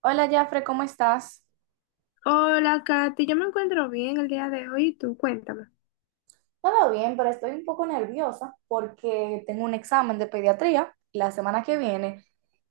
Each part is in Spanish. Hola, Jafre, ¿cómo estás? Hola, Katy, yo me encuentro bien el día de hoy. Tú cuéntame. Todo bien, pero estoy un poco nerviosa porque tengo un examen de pediatría la semana que viene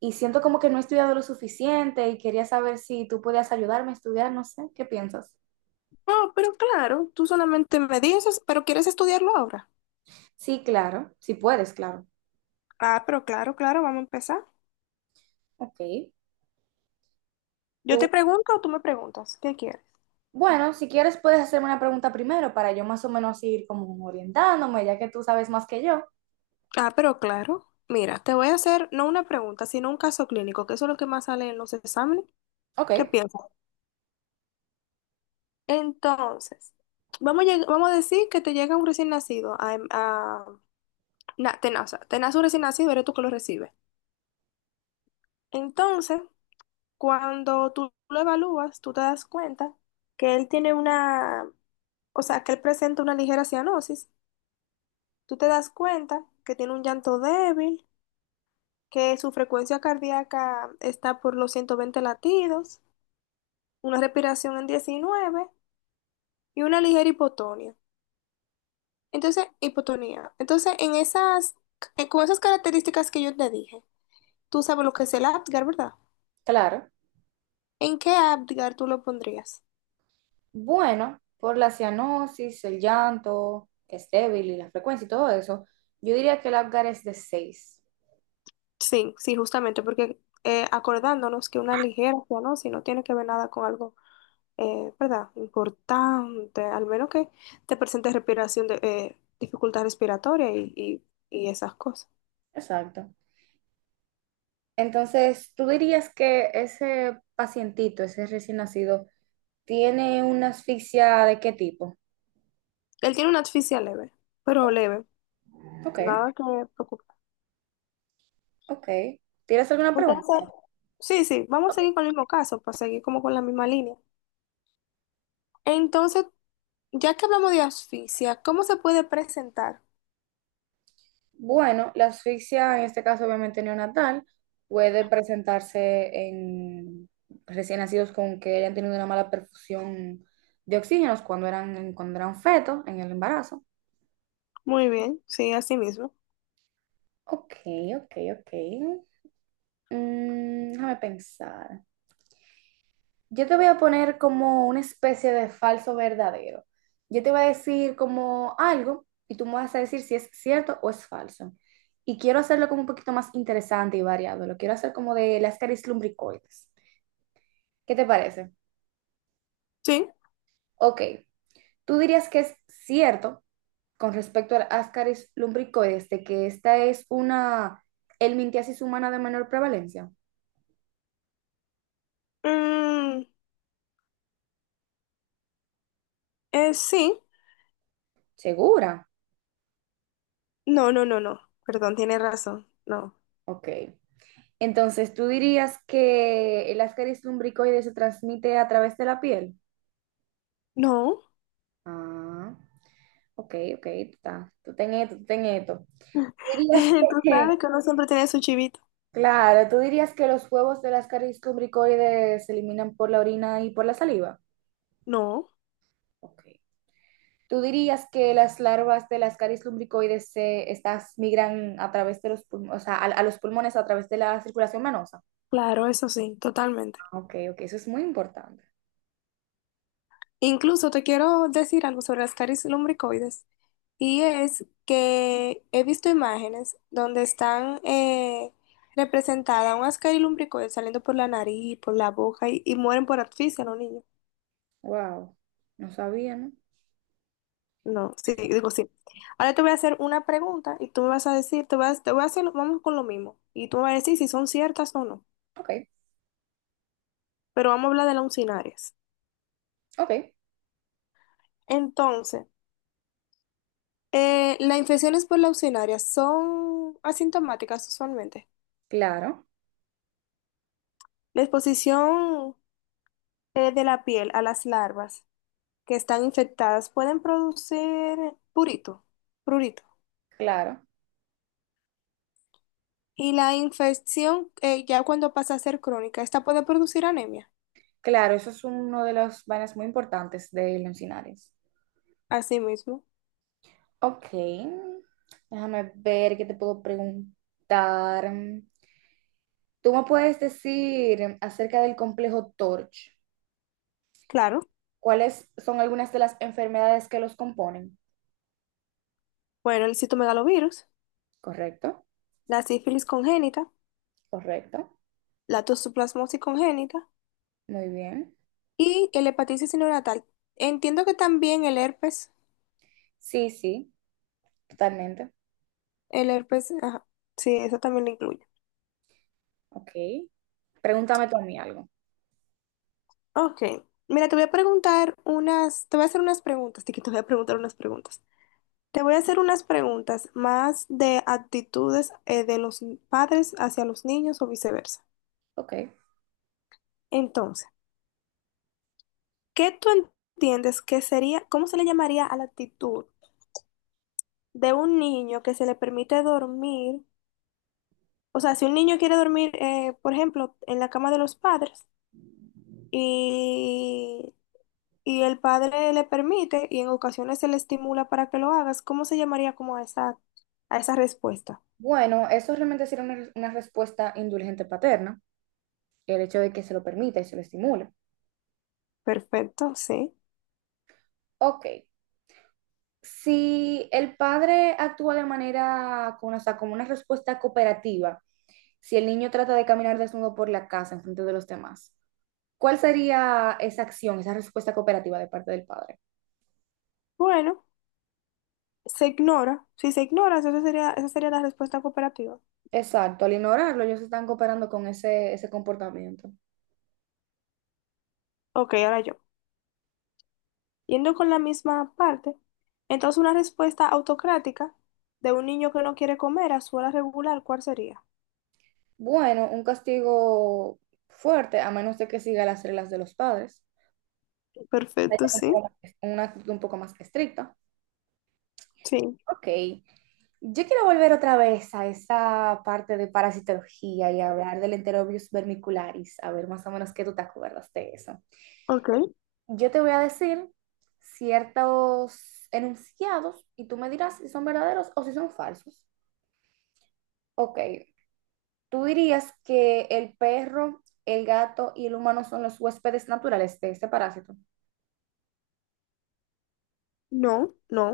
y siento como que no he estudiado lo suficiente y quería saber si tú podías ayudarme a estudiar, no sé, ¿qué piensas? Oh, pero claro, tú solamente me dices, pero ¿quieres estudiarlo ahora? Sí, claro, si puedes, claro. Ah, pero claro, claro, vamos a empezar. Ok. Yo te Tú, pregunto o tú me preguntas, ¿qué quieres? bueno, si quieres puedes hacerme una pregunta primero para yo más o menos ir como orientándome, ya que tú sabes más que yo. Ah, pero claro, mira, te voy a hacer no una pregunta, sino un caso clínico, que eso es lo que más sale en los exámenes. Ok, ¿Qué piensas? Entonces, vamos a, vamos a decir que te llega un recién nacido a, te nace, un recién nacido, eres tú que lo recibes. Entonces, cuando tú lo evalúas, tú te das cuenta que él tiene una, o sea, que él presenta una ligera cianosis. Tú te das cuenta que tiene un llanto débil, que su frecuencia cardíaca está por los 120 latidos, una respiración en 19 y una ligera hipotonía. Entonces, hipotonía. Entonces, con esas características que yo te dije, tú sabes lo que es el Apgar, ¿verdad? claro. ¿En qué Apgar tú lo pondrías? Bueno, por la cianosis, el llanto, que es débil y la frecuencia y todo eso, yo diría que el Apgar es de 6. Sí, sí, justamente, porque acordándonos que una ligercia, ¿no? Si no tiene que ver nada con algo, ¿verdad? Importante, al menos que te presente respiración de dificultad respiratoria y esas cosas. Exacto. Entonces, ¿tú dirías que ese pacientito, ese recién nacido, tiene una asfixia de qué tipo? Él tiene una asfixia leve, pero leve, Ok. nada que preocupar. Ok. ¿Tienes alguna pregunta? Entonces, sí, sí, vamos a seguir con el mismo caso, para seguir como con la misma línea. Entonces, ya que hablamos de asfixia, ¿cómo se puede presentar? Bueno, la asfixia, en este caso obviamente neonatal, puede presentarse en recién nacidos con que hayan tenido una mala perfusión de oxígenos cuando eran fetos en el embarazo. Muy bien, sí, así mismo. Ok, ok, ok. Déjame pensar. Yo te voy a poner como una especie de falso verdadero. Yo te voy a decir como algo y tú me vas a decir si es cierto o es falso. Y quiero hacerlo como un poquito más interesante y variado. Lo quiero hacer como de las caries lumbricoides. ¿Qué te parece? Sí. Ok, tú dirías que es cierto con respecto a las caries lumbricoides de que esta es una helmintiasis humana de menor prevalencia. Mm, sí. ¿Segura? No, no, no, no. Perdón, tiene razón. No. Ok. Entonces, ¿tú dirías que el Ascaris lumbricoides se transmite a través de la piel? No. Ah, ok, ok, tú ten esto, tú ten esto. ¿Tú dirías Tú que, sabes que uno siempre tiene su chivito. claro, tú dirías que los huevos del Ascaris lumbricoides se eliminan por la orina y por la saliva? No. Ok. ¿Tú dirías que las larvas del Ascaris lumbricoides estas migran a través de los pulmones, o sea, a los pulmones a través de la circulación venosa? Claro, eso sí, totalmente. Ah, ok, ok, eso es muy importante. Incluso te quiero decir algo sobre las caries lumbricoides. Y es que he visto imágenes donde están representadas unas caries lumbricoides saliendo por la nariz, por la boca y mueren por asfixia los niños. Wow, no sabía, ¿no? No, sí, digo sí. Ahora te voy a hacer una pregunta y tú me vas a decir, te vas, te voy a hacer, vamos con lo mismo. Y tú me vas a decir si son ciertas o no. Ok, Pero vamos a hablar de leucinarias. ok. Entonces, las infecciones por leucinaria son asintomáticas usualmente. Claro, La exposición de la piel a las larvas que están infectadas pueden producir purito, prurito. claro, Y la infección, ya cuando pasa a ser crónica, esta puede producir anemia. claro, eso es uno de los vainas muy importantes de Leoncinares. Asimismo, Ok, déjame ver qué te puedo preguntar. ¿Tú me puedes decir acerca del complejo Torch? claro. ¿Cuáles son algunas de las enfermedades que los componen? Bueno, el citomegalovirus, Correcto, la sífilis congénita, correcto, la toxoplasmosis congénita muy bien. y el hepatitis neonatal. Entiendo que también el herpes. Sí, sí, totalmente. El herpes, ajá. Sí, eso también lo incluye. Ok, pregúntame tú a mí algo. Ok. Mira, te voy a preguntar unas, te voy a hacer unas preguntas, Tiki, te voy a preguntar unas preguntas. Te voy a hacer unas preguntas más de actitudes de los padres hacia los niños o viceversa. Ok, Entonces, ¿qué tú entiendes que sería, cómo se le llamaría a la actitud de un niño que se le permite dormir? O sea, si un niño quiere dormir, por ejemplo, en la cama de los padres y el padre le permite y en ocasiones se le estimula para que lo hagas, ¿cómo se llamaría como a esa respuesta? bueno, eso realmente sería una respuesta indulgente paterna. El hecho de que se lo permita y se lo estimule. Perfecto, sí. Ok, si el padre actúa de manera, o sea, como una respuesta cooperativa, si el niño trata de caminar desnudo por la casa en frente de los demás, ¿cuál sería esa acción, esa respuesta cooperativa de parte del padre? Bueno, se ignora. Si se ignora, esa sería la respuesta cooperativa. Exacto, al ignorarlo, ellos están cooperando con ese comportamiento. Ok, ahora yo. Yendo con la misma parte, entonces una respuesta autocrática de un niño que no quiere comer a su hora regular, ¿cuál sería? Bueno, un castigo fuerte, a menos de que siga las reglas de los padres. Hay Perfecto, sí. Una actitud un poco más estricta. Sí. Ok, yo quiero volver otra vez a esa parte de parasitología y hablar del Enterobius vermicularis, a ver más o menos qué tú te acuerdas de eso. Ok. Yo te voy a decir ciertos enunciados y tú me dirás si son verdaderos o si son falsos. Ok, tú dirías que el perro, el gato y el humano son los huéspedes naturales de este parásito. No, no,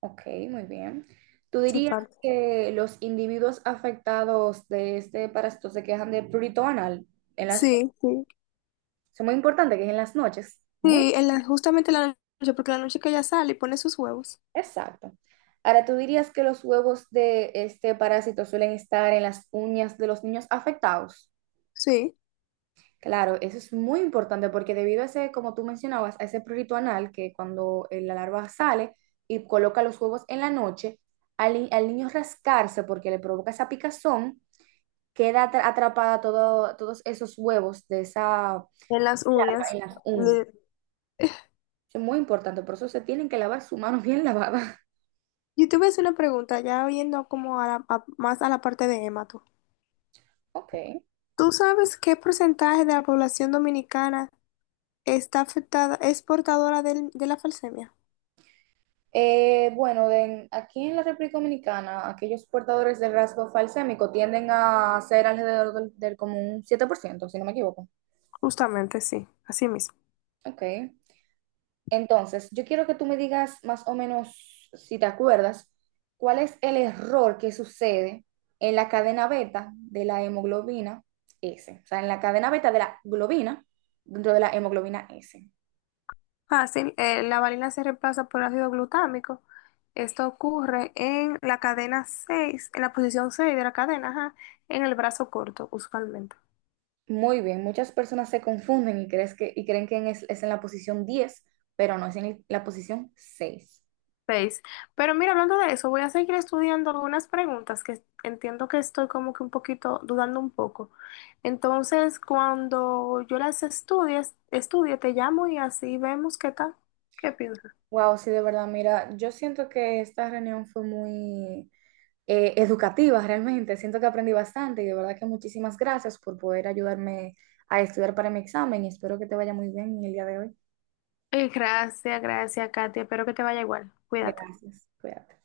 Ok, muy bien. Tú se dirías falta. que los individuos afectados de este parásito se quejan de prurito anal en las Sí, sí. es muy importante que es en las noches. Muy Sí, justamente en la noche, porque la noche que ella sale y pone sus huevos. Exacto. Ahora, ¿tú dirías que los huevos de este parásito suelen estar en las uñas de los niños afectados? Sí, Claro, eso es muy importante porque debido a ese, como tú mencionabas, a ese prurito anal que cuando la larva sale y coloca los huevos en la noche, al, ni- al niño rascarse porque le provoca esa picazón, queda atrapada todos esos huevos de esa en las larva uñas. en las uñas. Le- Eso es muy importante, por eso se tienen que lavar su mano bien lavada. Yo te voy a hacer una pregunta, ya viendo como más a la parte de Emma, tú. Ok. ¿Tú sabes qué porcentaje de la población dominicana está afectada, es portadora de la falsemia? Bueno, aquí en la República Dominicana, aquellos portadores del rasgo falsémico tienden a ser alrededor del como un 7%, si no me equivoco. Justamente, sí, así mismo. Ok. Entonces, yo quiero que tú me digas más o menos, si te acuerdas, cuál es el error que sucede en la cadena beta de la hemoglobina S. O sea, en la cadena beta de la globina dentro de la hemoglobina S. Fácil, la valina se reemplaza por ácido glutámico. Esto ocurre en la cadena 6, en la posición 6 de la cadena, ajá, en el brazo corto, usualmente. Muy bien, muchas personas se confunden y creen que es en la posición 10, pero no, es en la posición 6. Seis. Pero mira, hablando de eso, voy a seguir estudiando algunas preguntas que entiendo que estoy como que un poquito dudando un poco. Entonces, cuando yo estudie, te llamo y así vemos qué tal. ¿Qué piensas? Wow, sí, de verdad, mira, yo siento que esta reunión fue muy educativa realmente, siento que aprendí bastante y de verdad que muchísimas gracias por poder ayudarme a estudiar para mi examen y espero que te vaya muy bien en el día de hoy. Gracias, gracias, Katia. Espero que te vaya igual. Cuídate. Gracias, cuídate.